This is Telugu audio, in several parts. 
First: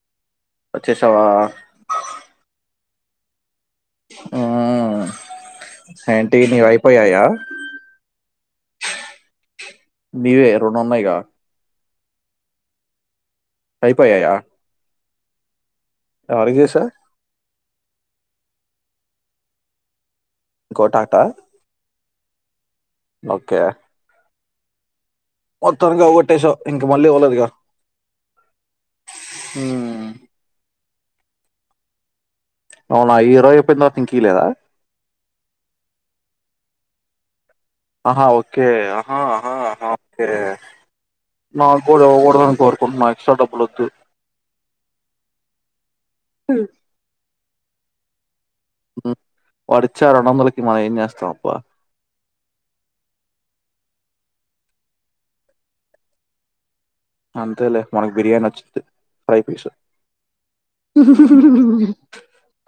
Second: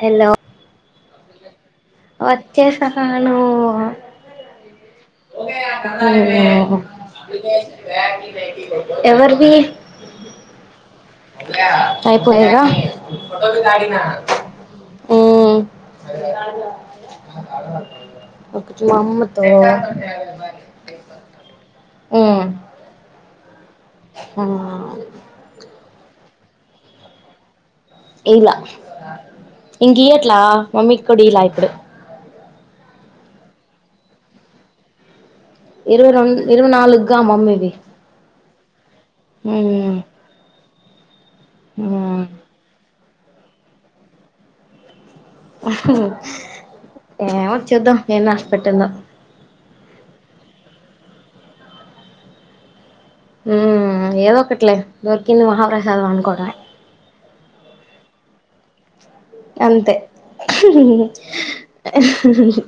హలో. వచ్చేశావ. వచ్చేసాను. మ్మ్. ఏంటి నీవి అయిపోయాయా ఎవర్వీ. నీవే రెండు ఉన్నాయిగా అ ఐపొయ్యాయా. ఫోటోషూట్ ఆగిన్నా. అయిపోయాయా ఎవరికి చేసా డు ఒచ్ మమ్మతో. గోటట. ఉమ్. ఓకే. ఉమ్. మొత్తానికి అవకోట్టేసవ్. ఇలా ఇంకియ్యట్ల. మమ్మీ కూడా ఈలా ఇప్పుడు. అవునా ఈరోజైపోయినతరవత ఇంకిలేదా. ఇరవై రెండు ఇరవై నాలు గా మమ్మీదీ. ఆహా ఓకే ఆహా ఆహా మ్మ్ ఒకే మాగూడ మ్మ్ [unintelligible] షాటప్లోద్దు. ఏమో చేద్దం ఏన్న మ్మ్ వాడు ఇచ్చాడంట మళ్ళీ మన ఏం చేస్తాం అబ్బా మ్మ్ ఏదో ఒకట్లే దొరికింది మహాప్రసాదం అనుకోవడ అంతలే మనకు బిర్యానీి వచ్చింది ఫ్రై పీస్ అంతే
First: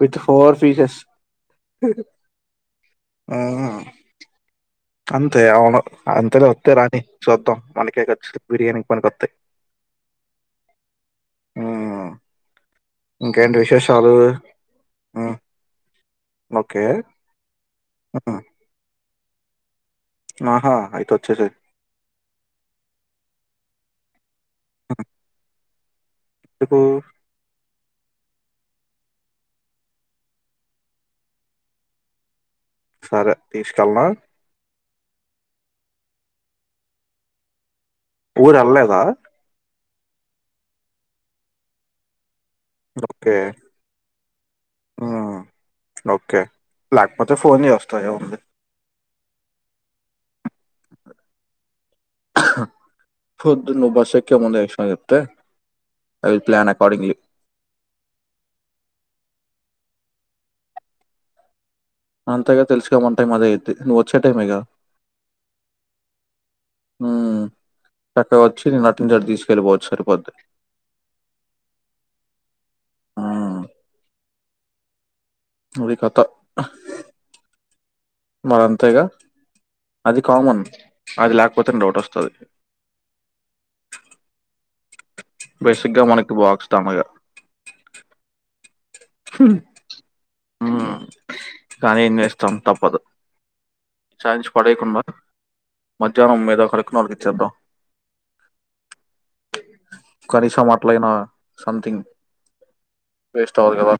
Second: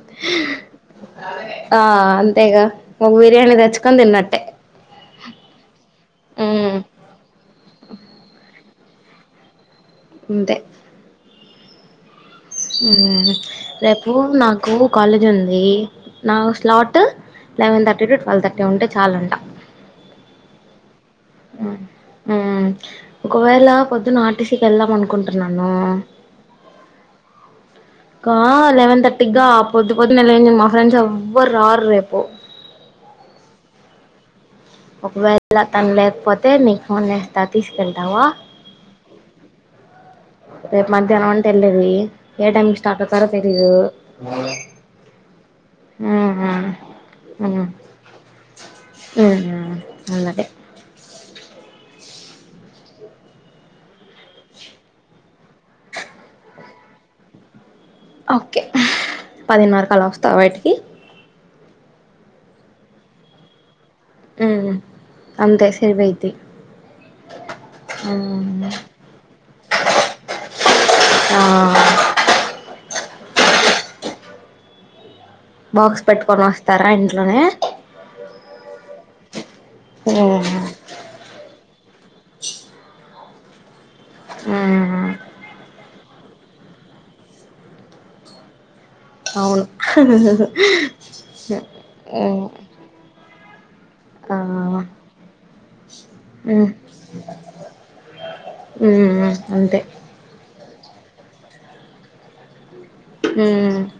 విత్ ఫోర్ పీసెస్ ఆ అంతేగా ఒక బిర్యానీ మ్మ్. తెచ్చుకొని తిన్నట్టే అంతే అవును అంతేనే వస్తే హ్మ్ రాని చూద్దాం మనకేచ్చ బిర్యానీ పని కొత్తయ్ ఉంటే మ్మ్ మ్మ్ రేపు నాకు కాలేజ్ హ్మ్. ఉంది నా okay. Slot eleven thirty to హ్మ్. ట్వెల్వ్ థర్టీ ఉంటే చాలంట ఆహా ఆయితు మ్మ్ మ్మ్ గయలా పోద్దునాటి టీ సీ కి వెళ్దాం అనుకుంటున్నాను నో ఇకు కా లెవెన్ థర్టీ గా పొద్దు పొద్దున్నే [unintelligible] లే మా ఫ్రెండ్స్ ఎవ్వరు రారు రేపు సరే తీసుకెళ్నా ఒకవేళ తను లేకపోతే నీ ఫోన్ వేస్తా తీసు ఊరు ఏళ్లలేదా రేపు మధ్యాహ్నం అంటే వెళ్లేది ఏ టైం స్టార్ట్ అవుతారో ఓకే. తెరిదు మ్మ్ హ్మ్. ఓకే. మ్మ్ లేకపోతే ఫోను మ్మ్ చేస్తా ఏముంది. హ్మ్ హు ఉన్నదే పొద్దునా నువ్వు బస్ ఎక్కే ముందే [unintelligible] చెప్తే I will plan accordingly okay పదిను వరకలా వస్తా బయటికి అంతేగా తెలుసుగా ఉంటాయి అదే ఇది ను వచ్చే టైమే గద అంతే సరిపోయిద్ది మ్మ్ చక్కగా వచ్చి నేను అటు నుండి అటు తీసుకెళ్ళిపోవచ్చు సరిపొద్ది బోక్స్ పెట్టుకొని వస్తారా ఇంట్లోనే మరి అంతేగా అది కామన్ అది లేకపోతే నే డౌట్ వస్తది బస్ ఇంగ మనకి బాక్స్ తమగా అవును మ్మ్. మ్మ్ చయించి పడేయకుండా, మధ్యాహ్నం మీద కలెక్కున వళ్కి ఇచ్చేద్దాం. అంతే కనీసం ఆ ట్లయినా, సంథింగ్. వేస్ట్ అవ్వదు కదా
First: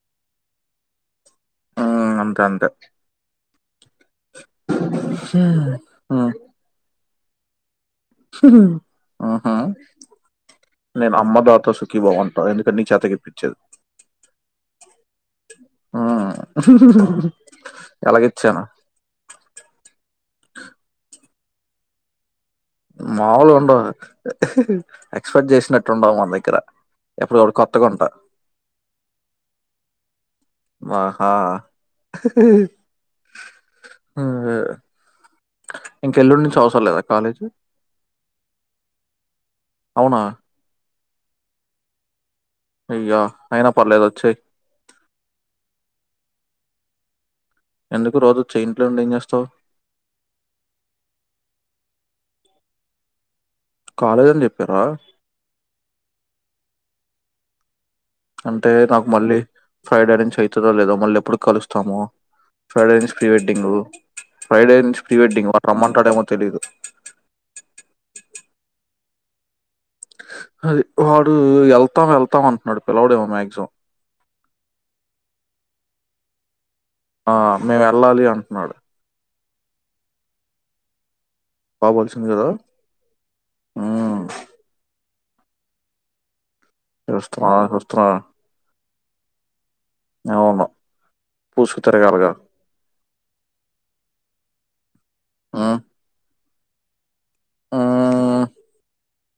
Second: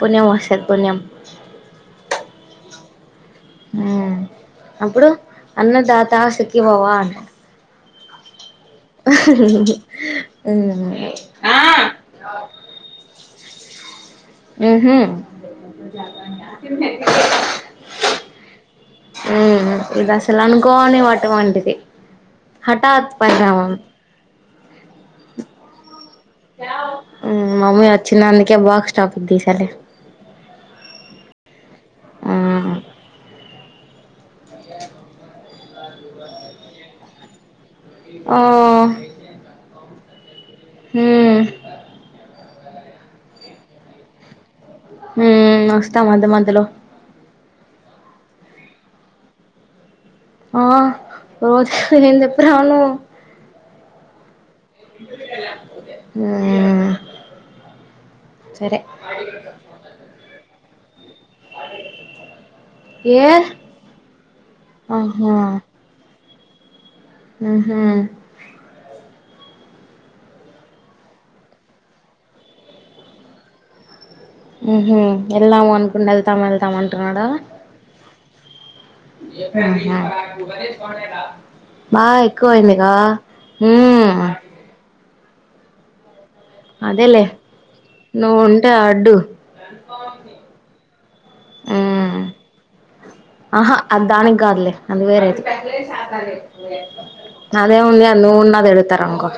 పుణ్యమొస్తది పుణ్యం. అ ఉమ్, అంతే అంతే. ఉమ్ అప్పుడు, అన్న దాతా మ్మ్. సుఖీభవ అంటర్. ఆ హా, హ్మ్ నేను అమ్మదాత సుఖీభవ అంటా. ఎందుకంటే నీ చేత ఇప్పిత్ చదు ఉమ్ హు, మ్మ్. ఎలాగిచ్చాను ఇదసలు అనుకోని వా అలాంటిది. మావులుగుండదు? ఎక్స్పెక్ట్ చేసినట్టు ఉండవు మన దగ్గర, ఎప్పుడు ఒక హ్మ్ మమ్మీ కొత్తగుంటయ్. వచ్చింది అందుకే బాక్స్ టాపిక్ తీసాలే ఆహా. హ్మ్ ఇంగ ఇంక ఎల్లుండి నుంచి అవసర్ లేదా కాలేజు? ఆ అవునా! హుమ్. అయ్యా, అయినా పర్లేదు వచ్చేయి. ఉమ్, వస్తా మధ్య మధ్యలో. ఎందుకు? రోజు వచ్చేయి, ఇంట్లో ఉండి ఏం చేస్తావ్? ఆ, రోజు ఏం చెప్పి రావాలో? కాలేజ్ అని చెప్పారా? ఉమ్ అంటే, నాకు మళ్ళీ ఫ్రైడే నుంచి అయ్ తదో లేదొ? మల్లెప్ ప్పుడు కలుస్తామో? ఫ్రైడే నుంచి ఏ ప్రీ వెెడ్డింగూ. ఫ్రైడే నుంచి ప్రీ ఆహా వెెడ్డింగ్, వాళు రమ్మంటారొ ఏమో తె తెలీదు. ఊహూ అది వాడు ఏళ్తాం ఏళ్తాం అంటున్నాడు, పిల్లవడేమో మాక్సిమం. ఉహు, వెళ్దాం అనుకొని ఎళ్తాం ఎళ్ ఆ, మేమెళ్ళాలి అన్ అంటున్నాడు. ఆహా! బాగ బాగోలిసింది కదా! ఎక్కువయిందిగా? హు హ్మ్. అదేలేే, చూస్తున్నా చూస్తున్నా నువ్వు ఉంటె ఆడ్ అడ్డు అవును పూసుకు ఉమ్ తిరగాలిగా ఆహా అది దానికి కాదులె అది వేరేది హ్మ్. అదేముంది హ్మ్. నువ్వున్నా తిడతారే అనుకో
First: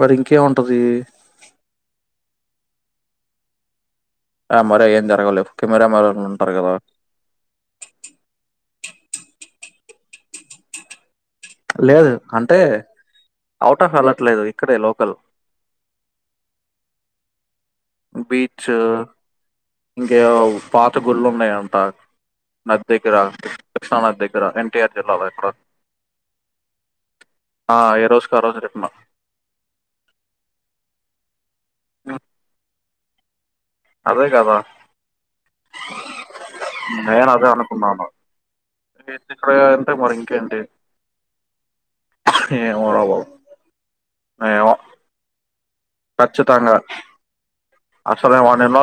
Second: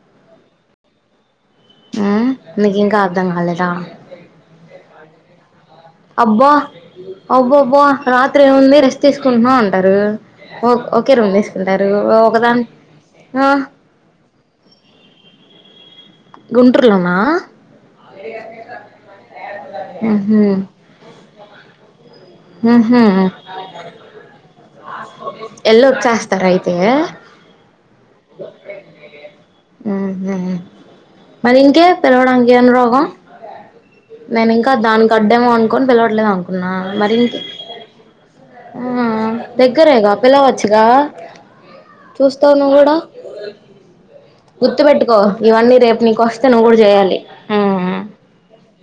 మరి ఇంకే ఉంటది హు నికి ఇంకా అర్థం కాలేదా ఆ మాదిరేం జరగవులే అబ్బా అబ్బబ్బా రాత్రి ఏముంది రెస్ట్ తీసుకుంటున్నామ్ అంటారు ఒ ఒ లేదు అంటే ఆ అవుట్ ఆఫ్ ఎళ్లట్లేదు ఇక్కడే లోకల్ గుంటూరులో నా బీచ్ ఇంకా ఏవో ఉహు పాత గుళ్ళు ఉన్నాయంట నది దగ్గర ఉహు కృష్ణా నది దగ్గర ఎన్టీఆర్ జిల్లాలో ఇక్కడ ఎళ్ళొచ్చేస్తారు అయితే ఆ ఏ రోజు కా రోజు చెప్పిన ఊహు మరి ఇంకే పిలవడానికి ఏం రోగం అదే నేను గదా! ఇంక దానికి అడ్డేమో అనుకొని పిలవట్లేదు అనుకున్నా మరి నేను అదే అనుకున్నాను. ఆ ఇక్కడ అంటే దగ్గరేగా మరి ఇంకేంటి? పిలవచ్చుగా చూస్తావు నువ్ కూడా ఏమోరా బాబు! ఏమో గుర్తు పెట్టుకో ఇవన్ని రేపు నీకు వస్తే నువ్వు ఖచ్చితంగా. కూడా చేయాలి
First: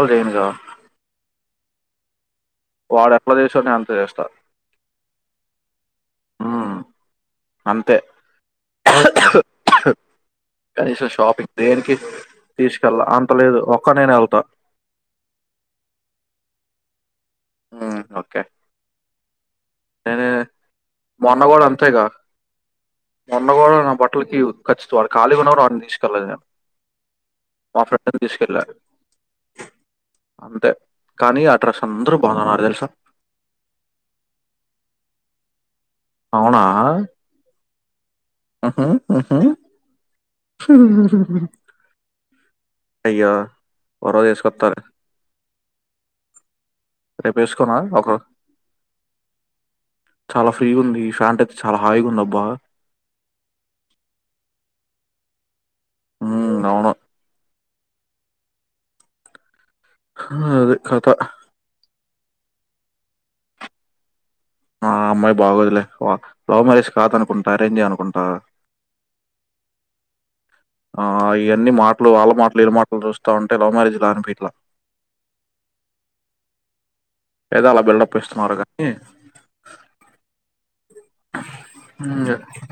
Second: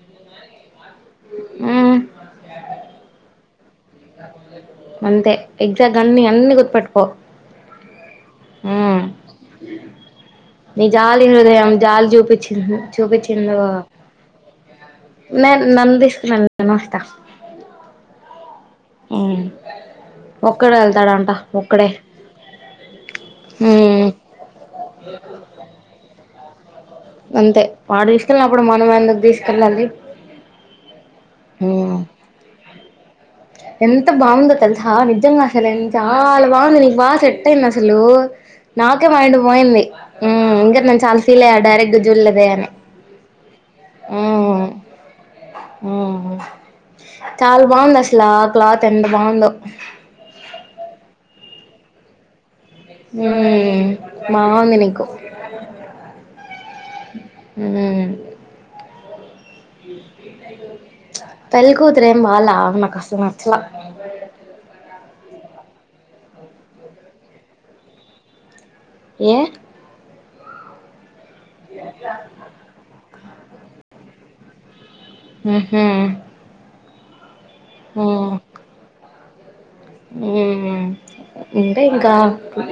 ఏంది కావాలి ఉ వాడ అట్లా చేసుని అం అంతే ఎగ్జాక్ట్ అన్ని అన్ని హ్మ్. గుర్తుపెట్టుకో అంతే. ఉ నీ కనీసం జాలి షాపింగ్ హృదయం దేనికి జాలి చూపించి తీసుకెళ్ళ. అంత చూపించింది లేదు. ఒక్కడినే ఎళ్తా. నే నన్ తీస్కొనేల్ [unintelligible] నేనొస్తా ఉ ఓకే ఉ ఏరె [unintelligible] మొన్నగూడ ఒక్కడే అంతేగా మొన్నగోడ నా హ్మ్ బట్టలకి ఖచ్చితడు ఖాళీ ఉన్న వాన్ని తీసుకెళ్ళదు నేను అంతే మా వాడు ఫ్రెండ్‌ని తీసుకెళ్ళినప్పుడు తీసుకెళ్ళా. మనం ఎందుకు తీసుకెళ్ళాలి అంతే. కానీ ఆ ఉ డ్రెస్ అందరూ బాగున్నారు తెలుసా? ఎంత బాగుందో తెలుసా నిజంగా తేలన్ చాలా అవునా? బావుంది నీకు బాగా సెట్ అయింది తెలుసా లో హుహు. నాకే మైండ్ హుహు. పోయింది ఇంక నేను చాలా ఫీల్ అయ్యా డైరెక్ట్ చుల్లెదే అని అయ్యో! ఓ రోజు యేసుకొత్తాలే. చాలా రేపేసుకోనా? బావుంది ఒక అసలఆ క్లాత్ ఎంత బావుందో ఫ్రీ ఉంది ఫ్యాంట్ అయితే చాలా హాయిగా ఉందబ్బా హుమ్ బావుంది నీకు హుమ్ ఔను హుమ్ అది కథ. పెళ్లి కూతురు ఏం బాల ఆమె నాకసల్ నచ్చలా ఆ అమ్మాయి బాగోదులే. లవ్ మ్యారేజ్ కాదనుకుంటా అరేంజే అనుకుంటా ఏ ఆ ఆ ఇయన్ని మాటలు వాళ్ళ మాటలు వీళ్ళ మాటలు చూస్ తొంటే లవ్ మ్యారేజ్లా అనిపిట్లా ఉహు ఏదో అలా బిల్డప్ ఇస్తున్నాడు గానీ హుమ్ అంటే ఇంకా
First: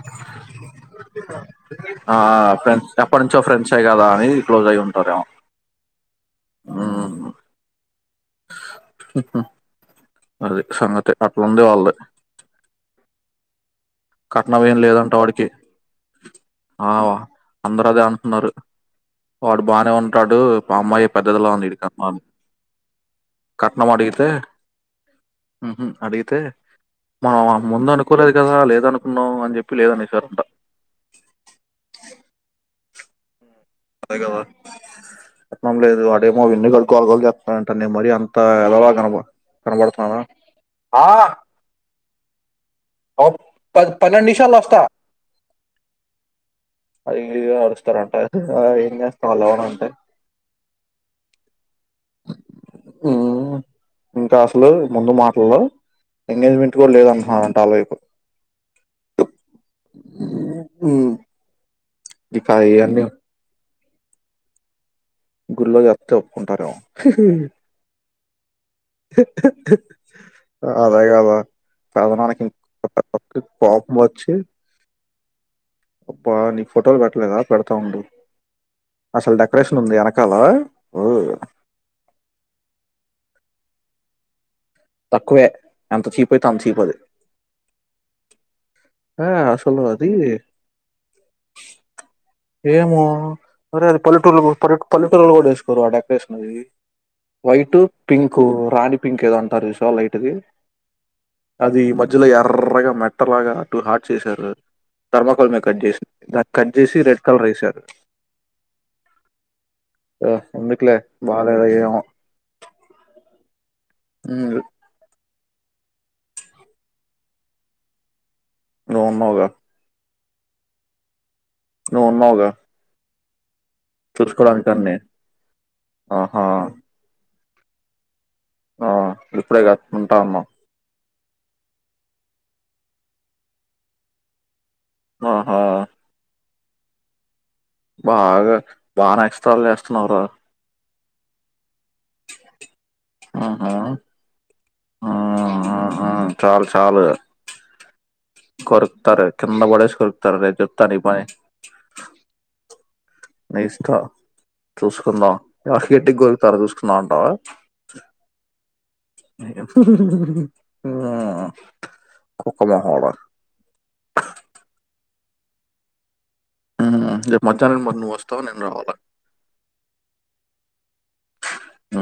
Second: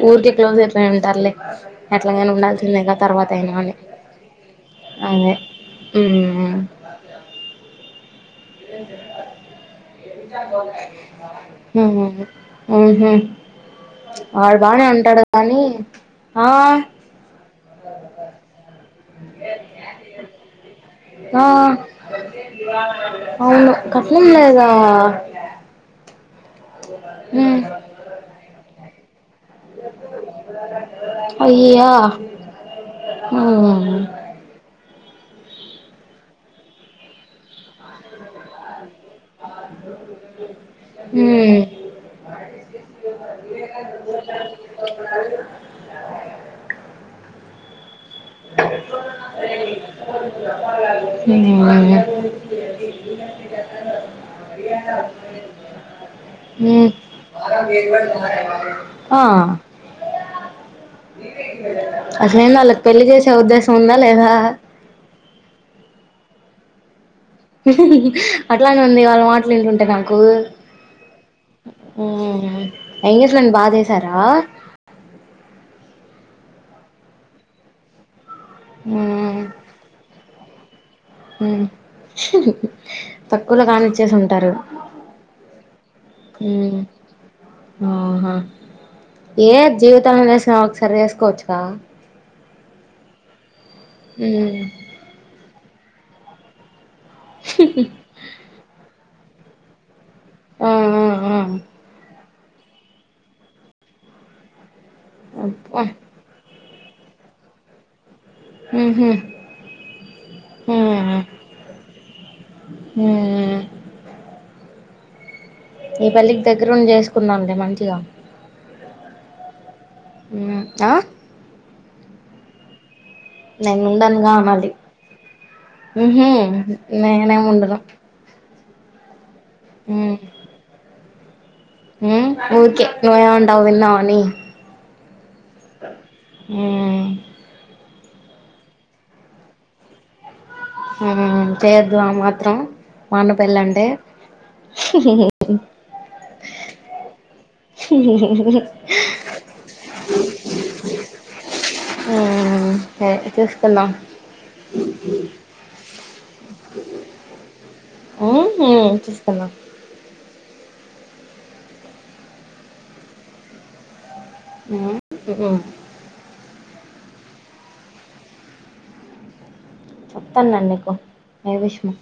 ఊరకే క్లోజ్ అయిపో ఉంటారులే ఆ ఎట్లాగానే ఉండాల్సిందే ఫ్రెండ్స్ గా ఎప్పటి తర్వాత నుంచో అయినా అని ఫ్రెండ్సే కదా అని క్లోజ్ అయి ఉంటారేమో అదే హుమ్ ఉమ్. ఏంటత అది సంగతి అట్లుంది హుమ్ వాళ్ళది హు హు కట్నం ఏం లేదంటా వాడికి కానీ ఆ అందరు అదే అంటున్నారు వాడు బానే ఉంటాడు అమ్మాయి ఆ పెద్దదిలా ఉంది అంట అవును కట్నం అడిగితే లేదా ఉహు అడిగితే ఉమ్ మనం ముందే అనుకోలేదు కదా లేదను ను అయ్యా ఉమ్ అదే కదా కట్నం లేదు వాడేమో వెన్నిలాల్ గోలగోల చెత్తా ఉంటాడు నేను మరి అంత ఎదవా లాగ కనబడతాన అ నిమిషాల్లో వస్తా హిందీ గూడ ఆడిస్తారంటే ఆది మాములుగా ఇన్వెస్ట్ ఫాలో అవ్వాలంటే ఉమ్ హుమ్ ఇంకా అసలు ముందు మాటల్లె ఎంగేజ్మెంట్ లో ఉమ్ కూడా లేదనుకున్నరంట ఆలైతే ఆ అ అట్లైతే ఆలకు పెళ్ళి చేసే ఉద్దేశ్యం ఉందా లేదా గుళ్లో చప్తే ఒప్పుకుంటారేమో అట్లానే ఉంది వాళ్ళ మాటలు వింటుంటే నాకు అదే కదా పెదనాన్నకి హ్మ్మ్ ఇంకా పెద్ద ఎంగేజ్మెంట్ బా కోపం చేసారా? వచ్చి అబ్బా నీకు ఫోటోలు పెట్టలేదా? పెడతా ఉండు అసలు మ్మ్ డెకొరేషన్ ఉంది కల తక్కువలో కానిిచ చ్చేసి ఉంటారు తక్కువే ఎంత చీప్ అయితే అంత చీప్ హ్మ్మ్ అది ఆహా ఏ అసలు అది జీవితంలో వేసినా ఒకసారి వేసుకోవచ్చుగా ఏమో సరే పల్లెటూరు పల్లె పల్లె టూరు కూడా వేసుకోరు అడే కృష్ణజ [unintelligible] వైటు పింకు రాణి పింక్ ఏదో అంటారు చాల [unintelligible] ఆ ఆ ఆ అది మధ్యలో ఏర్రగా మెట్టలాగా అటు హాట్ చేశారు థర్మాకోల్ మే కట్ అబ్బా చేసి కట్ చేసి రెడ్ కలర్ వేసారు మ్హూ ఆ ఎందుకులే మ్మ్ బాలేదు ఏమో మ్మ్ అ [unintelligible] నీ పెళ్లి కి దగ్గర ఉండి చేసుకుందాంలే మంచిగా నువ్వు ఉన్నావుగా ఆ నువున్నావుగా నేను ఉండనుగా అనాలి ఆ ఆహా హ్మ్మ్ నేనేం ఉండను ఆ ఇప్పుడే కట్టుకుంటా అన్నావ్ హ్మ్మ్ ఊకే నువేం అంటావో విందాం అని ఆహా హ్మ్మ్ బాగా బాగా ఎక్సట్రాలు చేస్తున్నావు రా హ్మ్మ్ చేత ఆ మాత్రం మా అన్న ఆహా పెళ్లంటే ఆ, ఆ, ఆ. చాలు చాలు కొరుకుతారు కింద పడేసి కొరుకుతారు చెప్తా నీ పని అ నేస్కో చూసుకుందాం హస్కెటి గోల్కడా చూసుకుందాం అంటవా హ్మ్ హ్మ్ చూసుకుందాం నియం ఉహు కుక్కలెహడో ఉహ్ ఉహు హు రేపు మధ్యానం నువోస్తావా. నేన్ రావాలా చెప్తాడి నీకు ఏ విషయమో ఆ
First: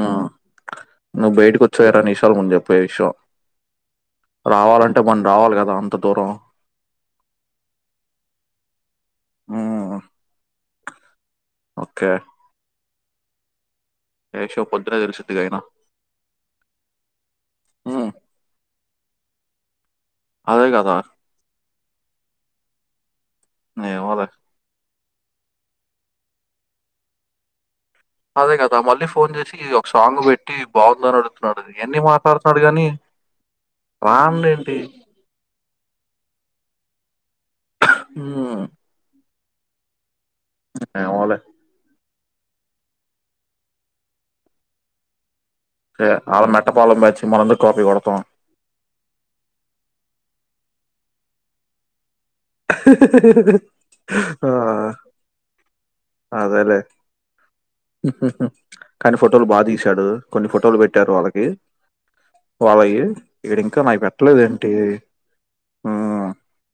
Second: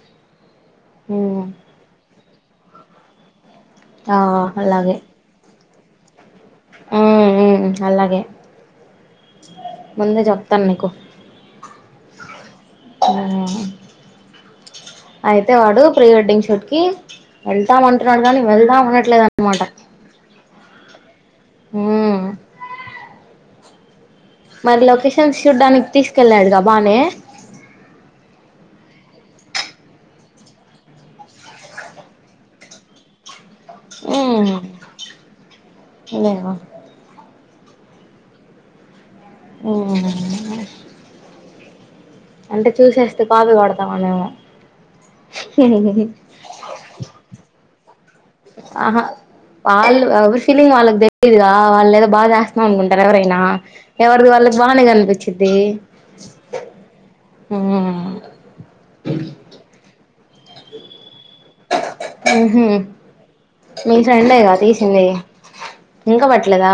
నువ్వు హ్మ్ బయిటికొచ్చాయ్. రేడిషల్ ముందే పేషో ఆ రావాలంటే మన రావాలి కదా అం తో దురో ఆ హు అలాగే ముందే జెప్తాన్ నీకు ఒకే హుహు పొద్దునే తెలిసిద్ది అయితే అయినా వాడు ప్రీ వెడ్డింగ్ షూట్ కి ఉమ్, వెళ్తామంటున్నాడు. కానీ వెళ్దాం అనట్లేదనమాట అదే కదా ఉహు నేవోలే మరి లొకేషన్ శుడానికి తీసుకెళ్ళాడుగా బానే అదే కదా మళ్ళీ ఫోన్ చేసి, ఒక సాంగ్ పెట్టి బావున్నారా అడుగుతున్నాడు. ఎన్ని మాట్లాడుతున్నాడు గాని. హు హు ఏలైవా హు ఓహు హేవోలె అంటే చూసేస్తే కాపీ కొడ్తామానేమో సే అవున్ నాట్ట పాలం బ్యాచీ మనమెందుకు కాపీ కోడ ఆహా వాళ్ళు ఎవర్ ఫిలింగ్ వాళ్ళకి తెలిదుగా ఆ వాళ్ళ లేదా బాద్ మహుకుంటారు. ఎవరైనా ఎవరిది ఆ వాళ్ళకి బానే కనిపించిది. అదేలే హు ఆ కానీ ఫోటోలు బాగా తీసాడు కొన్ని ఫోటోలు పెట్టారు. వాళ్ళకి ఉహు వాళ్లయి ఈడు ఇంకా మీ నాయ్ ఫ్రెండేగా పెట్లేదేంటి. తీసింది హు ఇంకా ఆ పట్టలేదా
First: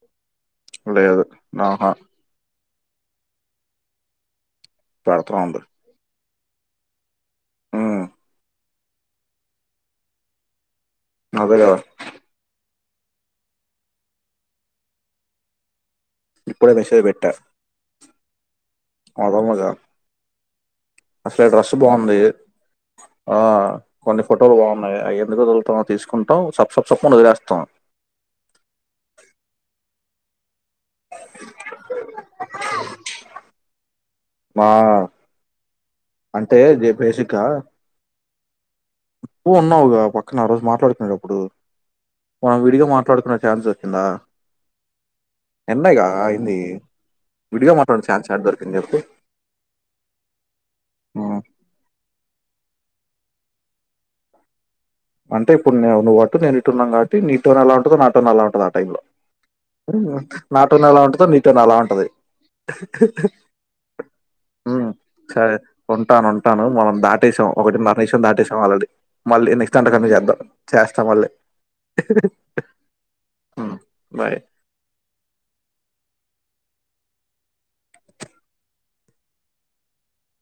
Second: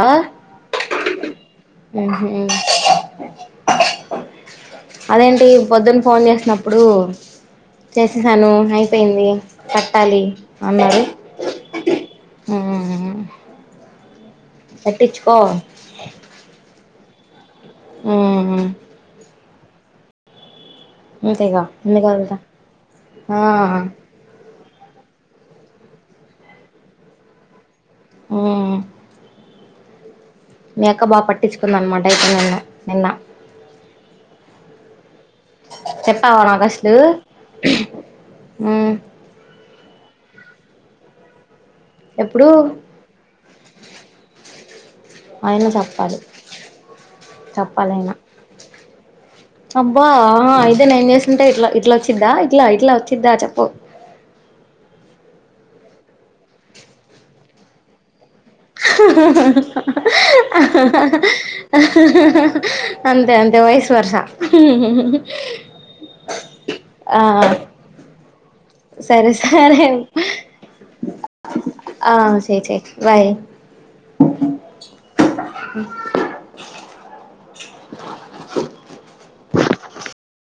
లేదు నః ఉహు పెడతా అదేంటి ఉండు పొద్దున ఫోన్ చేస్ అప్పుడు ఉమ్ చేసేసాను అయిపోయింది కట్టాలి అదే కదా ఆ కటిచ్చుకో ఇప్పుడే మెసేజ్ పెట్టా ఆ పమగా అసలే అంతేగా డ్రస్ ఎందుకు బాగుంది వదులుతా ఆ కొన్ని ఫో లు బాగున్నాయి ఎందుకు వదులుతా తీసుకుంటాం సప్ సప్ సప్ అని వదిలేస్తాం. హ్మ్మ్ మీ అక్క బా పట్టించుకుంద అనమాట అయితే నిన్న నిన్న బా చెప్పావా నాక్ అసలు మ్ నువ్వు ఉన్నావుగా పక్కన ఆ రోజు మా ట్లాడు కునేటప్పుడు ఎప్పుడు అయినా నిన్నేగా చెప్పాలి అయింది విడిగా చెప్పాలి మాట్లాడే అయనా ఛాన్స్ యాడ దొరికింది చెప్పు అబ్బా అయితే నేను ఉమ్. చేసుంటే ఇట్లా ఇట్లా వచ్చిదా ఇట్లా ఇట్లా వచ్చిదా చెప్పు అంటే ఇప్పుడు నువ్వు అట్టు నేను ఇటు ఉన్నాం కాబటిీ నీతో ని ఎలా ఉంటుందో నా టోన్ అలా ఉంటుంది ఆ టైంలో నా టోన్ ఎలా ఉంటుందో నీ టోన్ అలా ఉంటది అంతే అంతే వయసు వరస ఉమ్, సరే ఉంటాను ఉంటాను మనం దాటేసాం ఒకటిన్నర నిమిషం దాటేసాం ఆల్రెడీ మళ్ళీ నెక్స తంటకన్న చేద్దాం చేస్తా మళ్ళీ ఆ చెయ్ చెయ్ బాయ్ హ్మ్మ్ బాయ్